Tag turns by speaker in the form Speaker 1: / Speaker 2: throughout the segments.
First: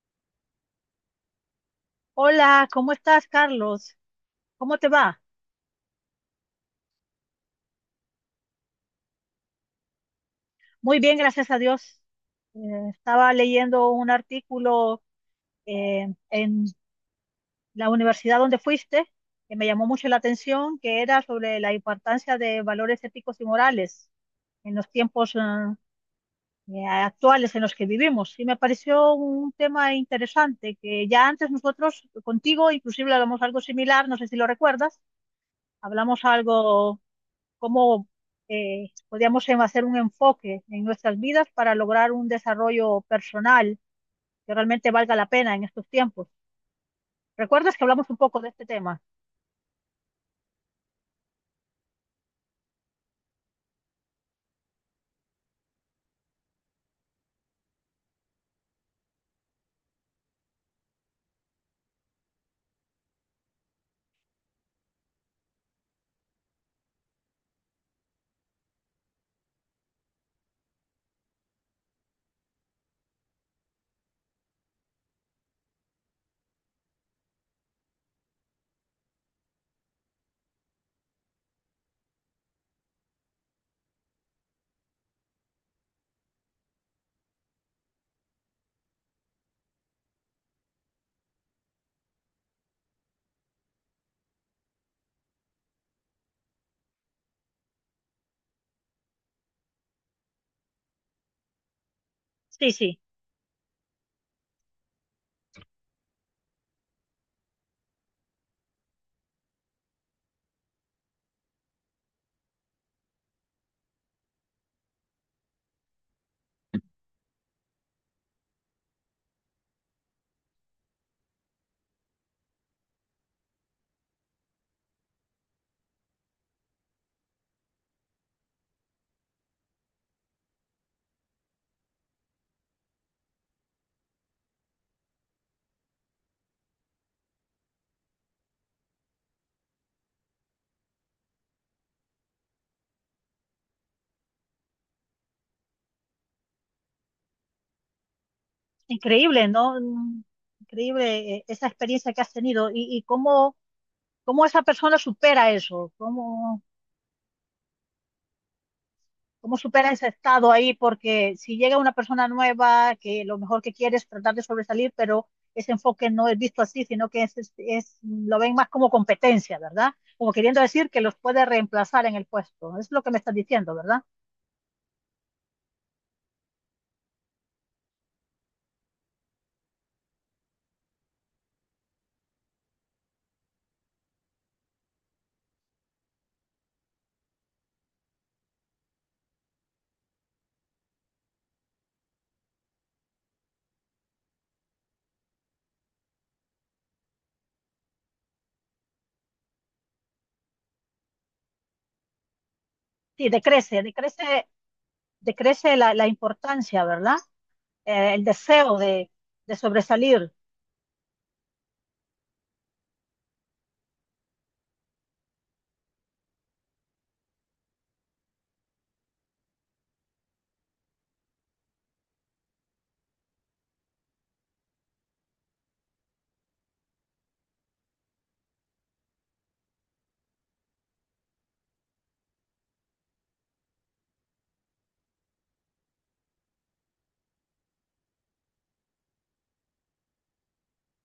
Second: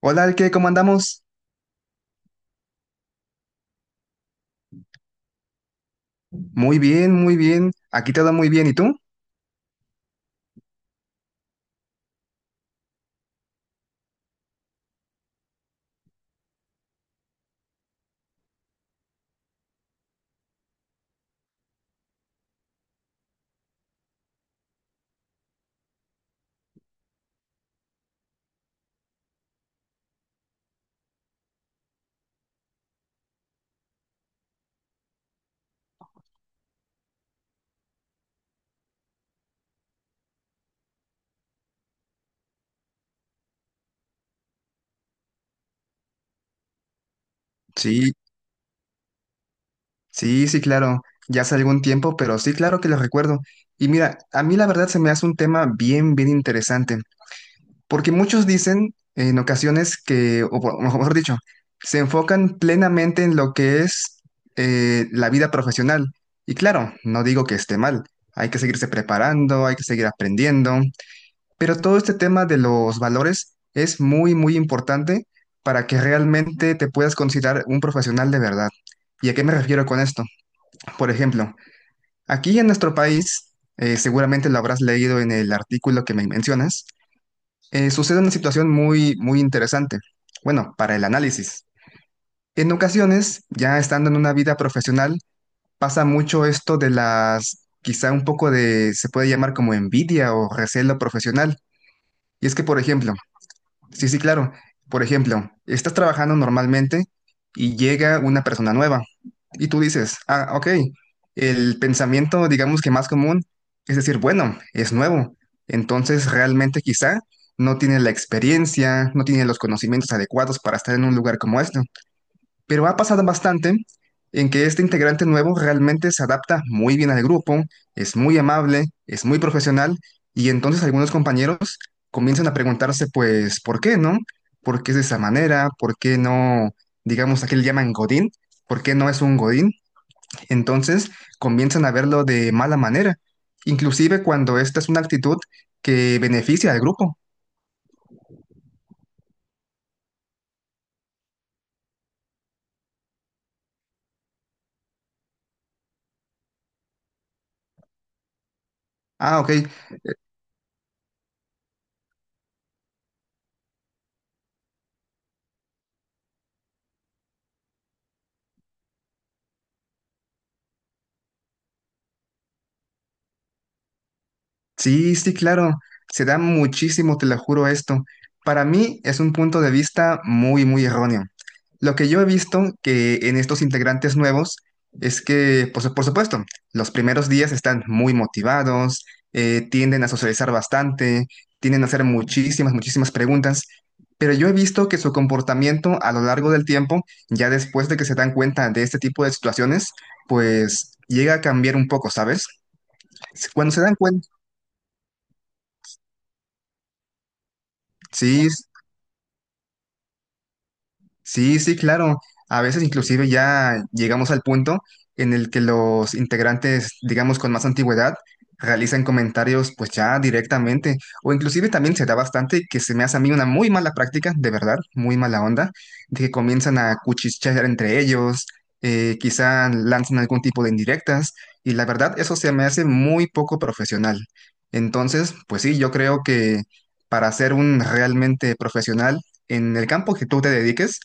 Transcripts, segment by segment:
Speaker 1: Hola, Alke, ¿cómo andamos?
Speaker 2: Hola, ¿cómo estás, Carlos? ¿Cómo te va?
Speaker 1: Muy bien, muy bien. Aquí todo muy bien. ¿Y tú?
Speaker 2: Muy bien, gracias a Dios. Eh, Estaba leyendo un artículo en la universidad donde fuiste, que me llamó mucho la atención, que era sobre la importancia de valores éticos y morales en los tiempos actuales en los que vivimos. Y me pareció un tema interesante, que ya antes nosotros contigo inclusive hablamos algo similar, no sé si lo recuerdas, hablamos algo cómo podríamos hacer un enfoque en nuestras vidas para lograr un desarrollo personal que realmente valga la pena en estos tiempos. ¿Recuerdas que hablamos
Speaker 1: Sí,
Speaker 2: un poco de este tema?
Speaker 1: sí, sí, claro. Ya hace algún tiempo, pero sí, claro que lo recuerdo. Y mira, a mí la verdad se me hace un tema bien, bien interesante, porque muchos dicen en ocasiones que, mejor dicho, se enfocan plenamente en lo que es la vida profesional. Y claro, no digo que esté mal. Hay que seguirse preparando, hay que seguir aprendiendo. Pero todo este tema de los valores es muy, muy importante para que realmente te puedas considerar un profesional de verdad. ¿Y a qué me refiero con esto? Por ejemplo, aquí en nuestro país, seguramente lo habrás leído en el artículo que me mencionas, sucede una situación muy, muy interesante. Bueno, para el análisis. En ocasiones, ya estando en una vida profesional, pasa mucho esto de las, quizá un poco de, se puede llamar como envidia o recelo profesional. Y es que,
Speaker 2: Sí,
Speaker 1: por
Speaker 2: sí,
Speaker 1: ejemplo, sí, sí, claro. Por ejemplo, estás trabajando normalmente y llega una persona nueva y tú dices, ah, ok, el pensamiento, digamos que más común, es decir, bueno, es nuevo. Entonces, realmente quizá no tiene la experiencia, no tiene los conocimientos adecuados para estar en un lugar como este. Pero ha pasado bastante en que este integrante nuevo realmente se adapta muy bien al grupo, es muy amable, es muy profesional, y entonces algunos compañeros comienzan a preguntarse, pues, ¿por qué no? ¿Por qué es de esa manera? ¿Por qué no, digamos, aquí le llaman Godín? ¿Por qué no es un Godín? Entonces comienzan a verlo de mala manera, inclusive cuando esta es una actitud que beneficia al grupo.
Speaker 2: increíble, ¿no? Mm, increíble, esa experiencia que has tenido, y cómo, cómo esa persona supera eso, cómo
Speaker 1: Ah, ok.
Speaker 2: cómo supera ese estado ahí, porque si llega una persona nueva que lo mejor que quiere es tratar de sobresalir, pero ese enfoque no es visto así, sino que lo ven más como competencia, ¿verdad? Como queriendo decir que los puede reemplazar en el puesto. Es lo que me estás diciendo, ¿verdad?
Speaker 1: Sí, sí, claro. Se da muchísimo, te lo juro esto. Para mí es un punto de vista muy, muy erróneo. Lo que yo he visto que en estos integrantes nuevos es que, pues, por supuesto, los primeros días están muy motivados, tienden a socializar bastante, tienden a hacer muchísimas, muchísimas preguntas, pero yo he visto que su comportamiento a lo largo del tiempo, ya después de que se dan cuenta de este tipo de situaciones, pues llega a cambiar un poco, ¿sabes?
Speaker 2: Sí,
Speaker 1: Cuando se
Speaker 2: decrece,
Speaker 1: dan cuenta,
Speaker 2: decrece, decrece la importancia, ¿verdad? El
Speaker 1: sí.
Speaker 2: deseo de sobresalir.
Speaker 1: Sí, sí, claro. A veces inclusive ya llegamos al punto en el que los integrantes, digamos, con más antigüedad, realizan comentarios pues ya directamente. O inclusive también se da bastante que se me hace a mí una muy mala práctica, de verdad, muy mala onda, de que comienzan a cuchichear entre ellos, quizá lanzan algún tipo de indirectas, y la verdad eso se me hace muy poco profesional. Entonces, pues sí, yo creo que para ser un realmente profesional en el campo que tú te dediques,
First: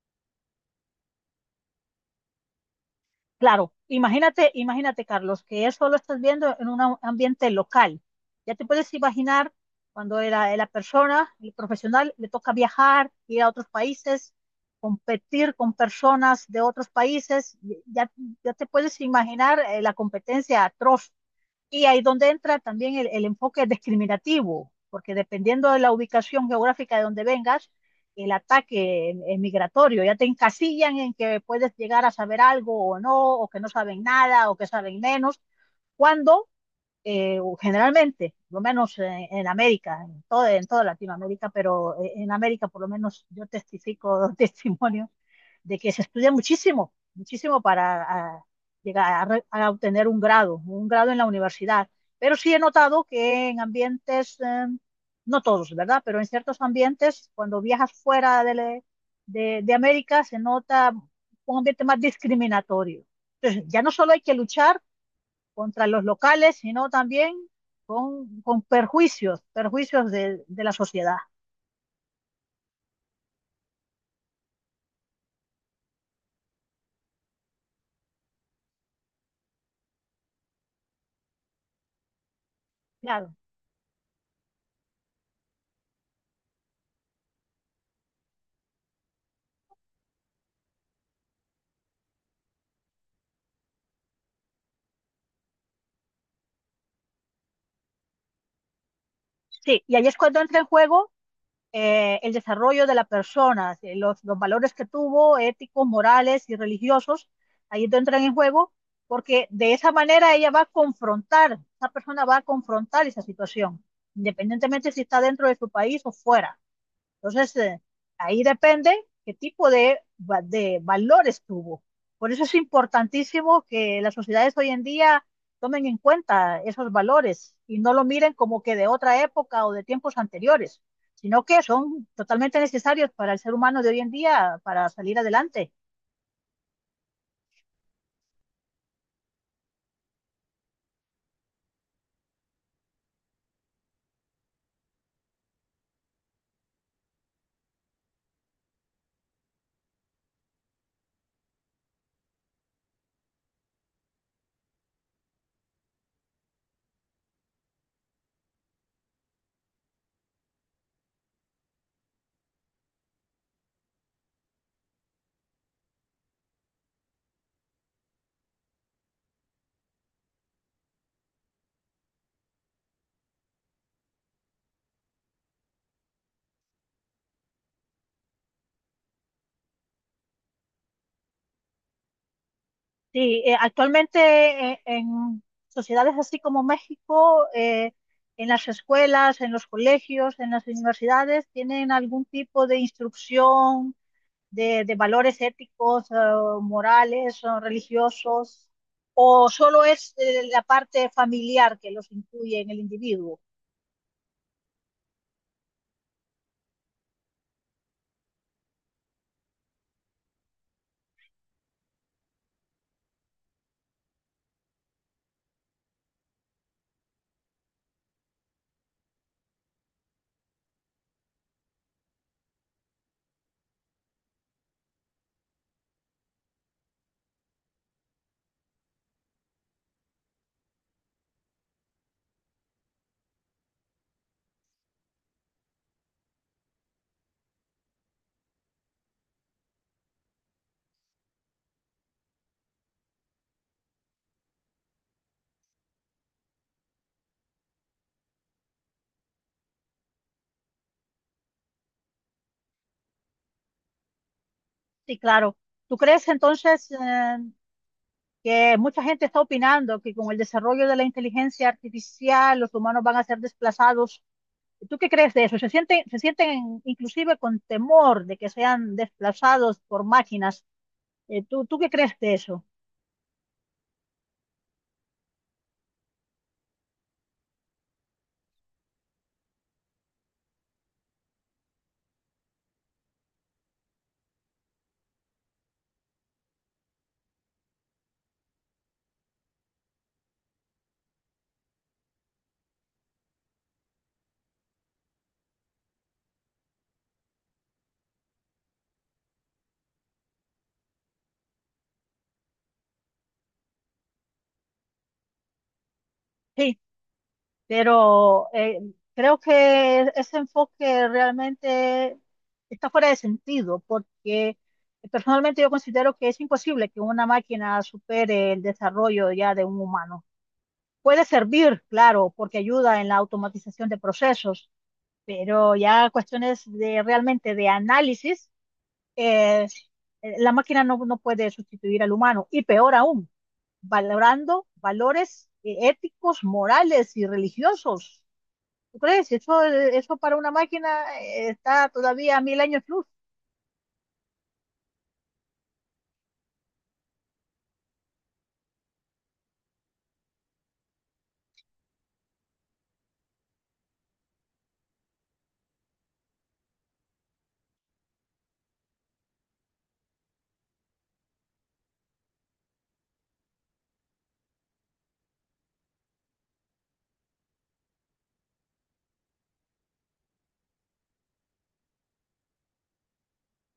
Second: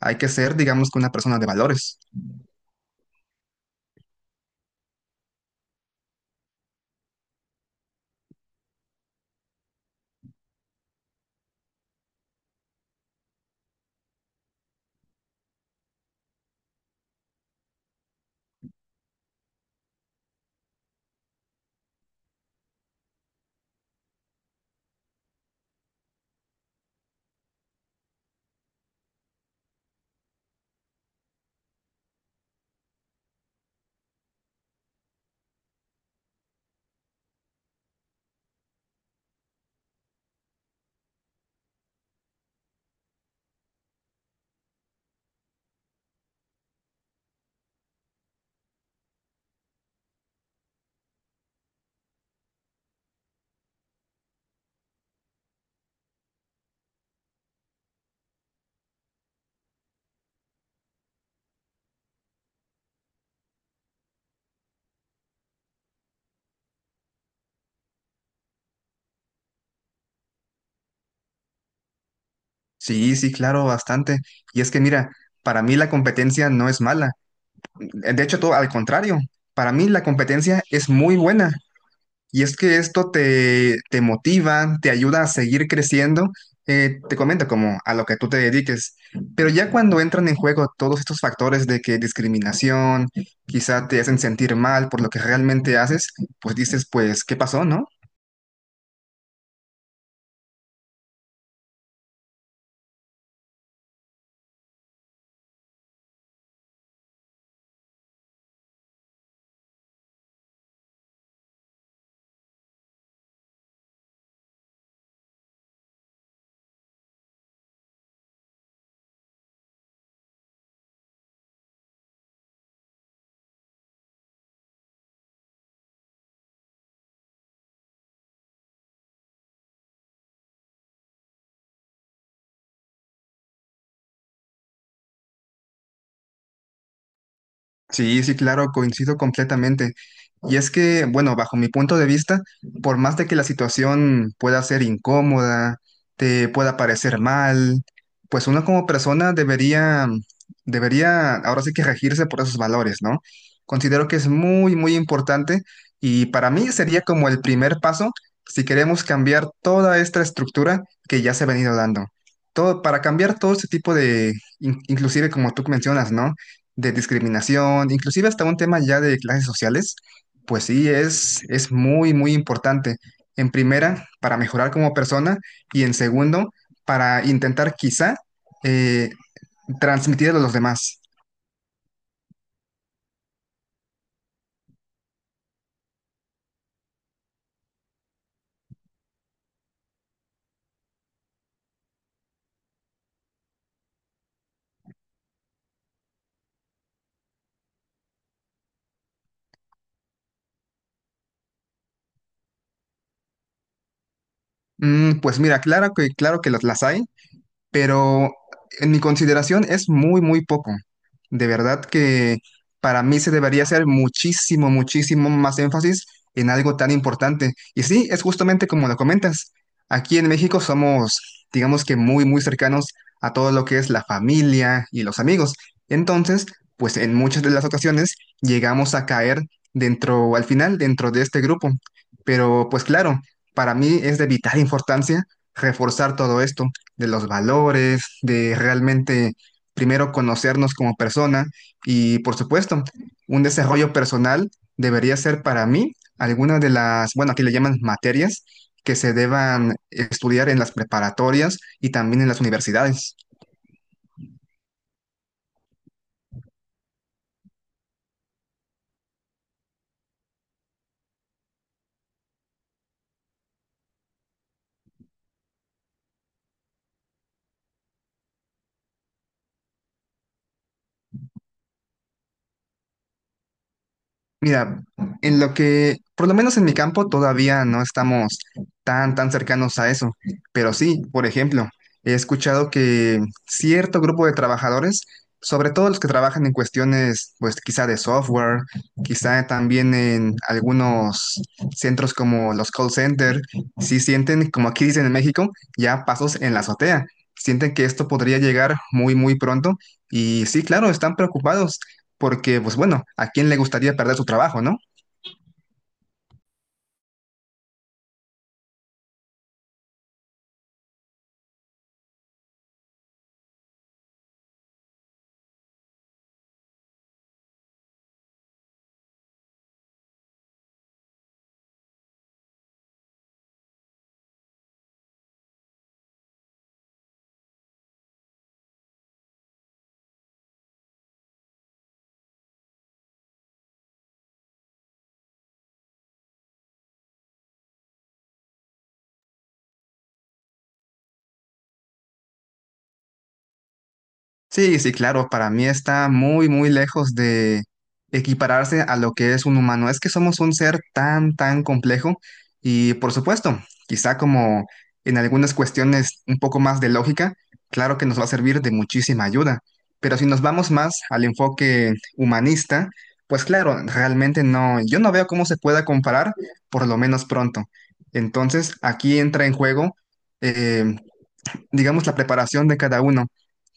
Speaker 1: hay que ser, digamos, que una persona de valores.
Speaker 2: Claro, imagínate, imagínate, Carlos, que eso lo estás viendo en un ambiente local. Ya te puedes imaginar cuando la persona, el profesional, le toca viajar, ir a otros países, competir con personas de otros países, ya, ya te puedes imaginar la competencia atroz, y ahí donde entra también el enfoque discriminativo, porque dependiendo de la ubicación geográfica de donde vengas, el ataque migratorio, ya te encasillan en que puedes llegar a saber algo o no, o que no saben nada, o que saben menos, cuando o generalmente, por lo menos en América, en toda Latinoamérica, pero en América por lo menos yo testifico testimonio de que se estudia muchísimo, muchísimo para a, llegar a obtener un grado en la universidad. Pero sí he notado que en ambientes, no todos, ¿verdad? Pero en ciertos ambientes, cuando viajas fuera de América, se nota un ambiente más discriminatorio. Entonces, ya no solo hay que luchar contra los locales, sino también con perjuicios, perjuicios de la sociedad.
Speaker 1: Sí, sí, claro, bastante. Y es que mira, para mí la competencia no es mala. De hecho, todo al contrario. Para mí la competencia es muy buena. Y es que esto
Speaker 2: Claro.
Speaker 1: te, te motiva, te ayuda a seguir creciendo. Te comento como a lo que tú te dediques. Pero ya cuando entran en juego todos estos factores de que discriminación, quizá te hacen sentir mal por lo que realmente haces, pues dices, pues, ¿qué pasó, no?
Speaker 2: Sí, y ahí es cuando entra en juego el desarrollo de la persona, los valores que tuvo, éticos, morales y religiosos, ahí entran en juego, porque de esa manera ella va a confrontar, esa persona va a confrontar esa situación, independientemente si está dentro de su país o fuera. Entonces, ahí depende qué tipo de, de valores tuvo. Por eso es importantísimo que las sociedades hoy en día tomen en cuenta esos valores y no lo miren como que de otra época o de tiempos anteriores, sino que son totalmente necesarios para el ser humano de hoy en día para salir adelante.
Speaker 1: Sí, sí, claro, coincido completamente. Y es que, bueno, bajo mi punto de vista, por más de que la situación pueda ser incómoda, te pueda parecer mal, pues uno como persona debería ahora sí que regirse por esos valores, ¿no? Considero que es muy, muy importante y para mí sería como el primer paso si queremos cambiar toda esta estructura que ya se ha venido dando. Todo, para cambiar todo este tipo de, inclusive como tú mencionas, ¿no? De discriminación, inclusive hasta un tema ya de clases sociales, pues sí, es muy, muy importante. En primera, para mejorar como persona y en segundo, para intentar quizá eh, transmitir a los demás.
Speaker 2: Sí, actualmente en sociedades así como México, en las escuelas, en los colegios, en las universidades, tienen algún tipo de instrucción de valores éticos, morales, o religiosos, o solo es la parte familiar que los incluye en el individuo.
Speaker 1: Mm, pues mira, claro que las hay. Pero en mi consideración es muy, muy poco. De verdad que para mí se debería hacer muchísimo, muchísimo más énfasis en algo tan importante. Y sí, es justamente como lo comentas. Aquí en México somos, digamos que muy, muy cercanos a todo lo que es la familia y los amigos. Entonces, pues en muchas de las ocasiones llegamos a caer dentro, al final, dentro de este grupo. Pero pues claro, para mí es de vital importancia reforzar todo esto de los valores, de realmente primero conocernos como persona y por supuesto, un desarrollo personal debería ser para mí alguna de las, bueno, aquí le llaman materias que se deban estudiar en las preparatorias y también en las universidades.
Speaker 2: Sí, claro. ¿Tú crees entonces que mucha gente está opinando que con el desarrollo de la inteligencia artificial los humanos van a ser desplazados? ¿Tú qué crees de eso? Se sienten inclusive con temor de que sean desplazados por máquinas? Tú qué crees de eso?
Speaker 1: Mira, en lo que, por lo menos en mi campo, todavía no estamos tan, tan cercanos a eso. Pero sí, por ejemplo, he escuchado que cierto grupo de trabajadores, sobre todo los que trabajan en cuestiones, pues quizá de software, quizá también en algunos centros como los call center, sí sienten, como aquí dicen en México, ya pasos en la azotea. Sienten que esto podría llegar muy, muy pronto. Y sí, claro, están preocupados porque, pues bueno, ¿a quién le gustaría perder su trabajo, no?
Speaker 2: Sí. Pero creo que ese enfoque realmente está fuera de sentido, porque personalmente yo considero que es imposible que una máquina supere el desarrollo ya de un humano. Puede servir, claro, porque ayuda en la automatización de procesos, pero ya cuestiones de realmente de análisis, eh, la máquina no, no puede sustituir al humano, y peor aún, valorando valores éticos, morales y religiosos. ¿Tú crees? Si eso, eso para una máquina está todavía a mil años luz.
Speaker 1: Sí, sí, claro, para mí está muy, muy lejos de equipararse a lo que es un humano. Es que somos un ser tan, tan complejo y, por supuesto, quizá como en algunas cuestiones un poco más de lógica, claro que nos va a servir de muchísima ayuda. Pero si nos vamos más al enfoque humanista, pues claro, realmente no, yo no veo cómo se pueda comparar, por lo menos pronto. Entonces, aquí entra en juego eh, digamos, la preparación de cada uno,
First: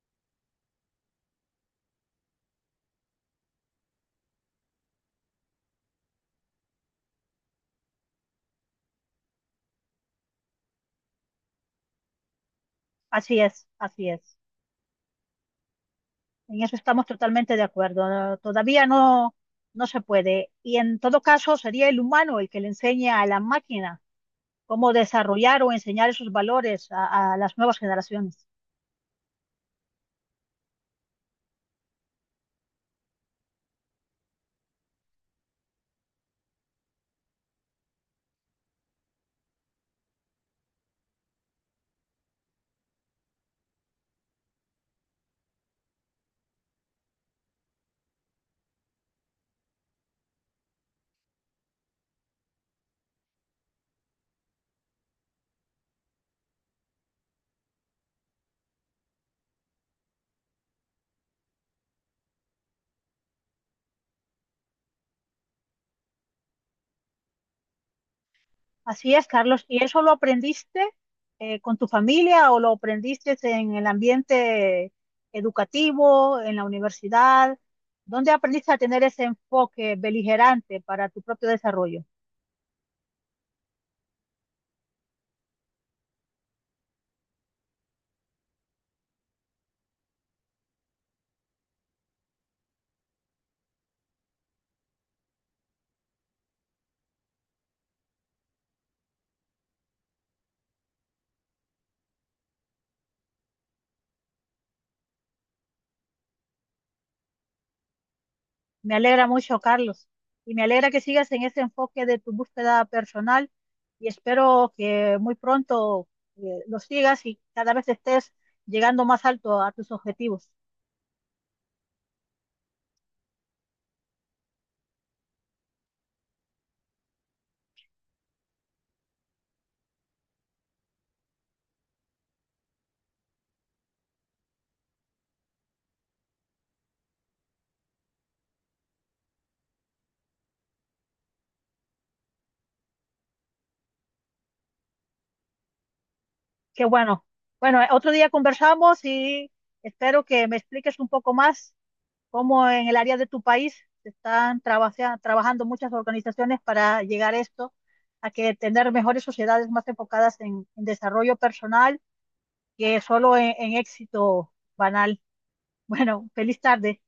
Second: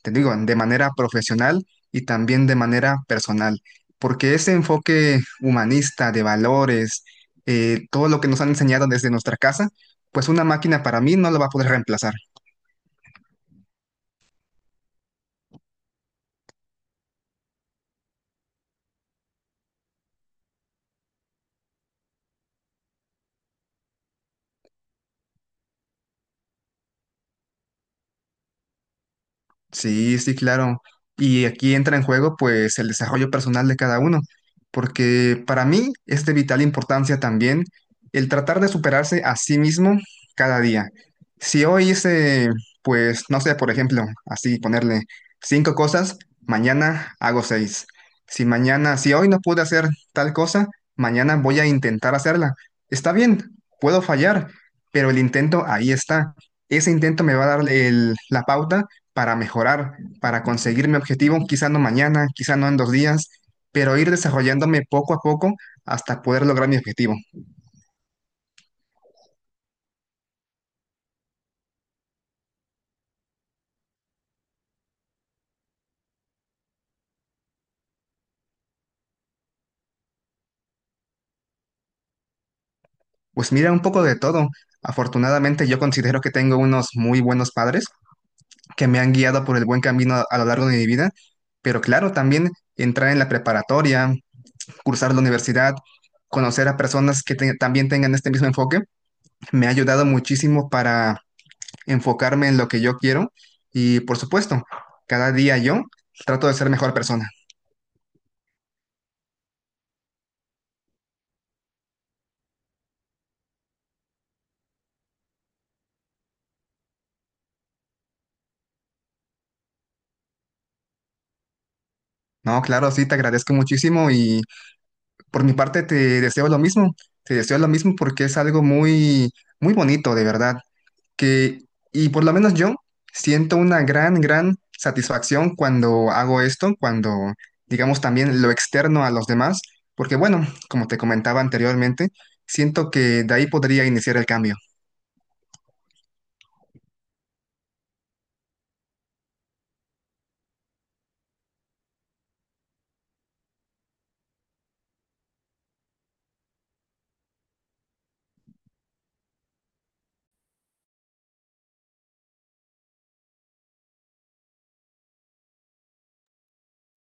Speaker 1: te digo, de manera profesional y también de manera personal, porque ese enfoque humanista de valores, todo lo que nos han enseñado desde nuestra casa, pues una máquina para mí no lo va a poder reemplazar.
Speaker 2: Así es, así es. En eso estamos totalmente de acuerdo. No, todavía no, no se puede. Y en todo caso, sería el humano el que le enseña a la máquina cómo desarrollar o enseñar esos valores a las nuevas generaciones.
Speaker 1: Sí, sí, claro. Y aquí entra en juego pues el desarrollo personal de cada uno, porque para mí es de vital importancia también el tratar de superarse a sí mismo cada día. Si hoy hice, pues, no sé, por ejemplo, así ponerle cinco cosas, mañana hago seis. Si mañana, si hoy no pude hacer tal cosa, mañana voy a intentar hacerla. Está bien, puedo fallar, pero el intento ahí está. Ese intento me va a dar la pauta para mejorar, para conseguir mi objetivo, quizá no mañana, quizá no en dos días, pero ir desarrollándome poco a poco hasta poder lograr mi objetivo.
Speaker 2: Así es, Carlos. ¿Y eso lo aprendiste con tu familia o lo aprendiste en el ambiente educativo, en la universidad? ¿Dónde aprendiste a tener ese enfoque beligerante para tu propio desarrollo?
Speaker 1: Pues mira, un poco de todo. Afortunadamente yo considero que tengo unos muy buenos padres que me han guiado por el buen camino a lo largo de mi vida, pero claro, también entrar en la preparatoria, cursar la universidad, conocer a personas que también tengan este mismo enfoque, me ha ayudado muchísimo para enfocarme en lo que yo quiero y por supuesto, cada día yo trato de ser mejor persona.
Speaker 2: Me alegra mucho, Carlos, y me alegra que sigas en ese enfoque de tu búsqueda personal y espero que muy pronto lo sigas y cada vez estés llegando más alto a tus objetivos.
Speaker 1: No, claro, sí, te agradezco muchísimo y por mi parte te deseo lo mismo, te deseo lo mismo porque es algo muy, muy bonito, de verdad, que, y por lo menos yo siento una gran, gran satisfacción cuando hago esto, cuando, digamos, también lo externo a los demás, porque bueno, como te comentaba anteriormente, siento que de ahí podría iniciar el cambio.
Speaker 2: Qué bueno. Bueno, otro día conversamos y espero que me expliques un poco más cómo en el área de tu país se están trabajando muchas organizaciones para llegar a esto, a que tener mejores sociedades más enfocadas en desarrollo personal que solo en éxito banal. Bueno, feliz tarde.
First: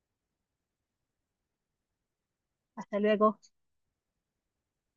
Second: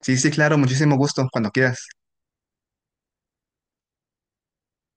Speaker 1: Sí, sí, claro, muchísimo gusto, cuando quieras.
Speaker 2: Hasta luego.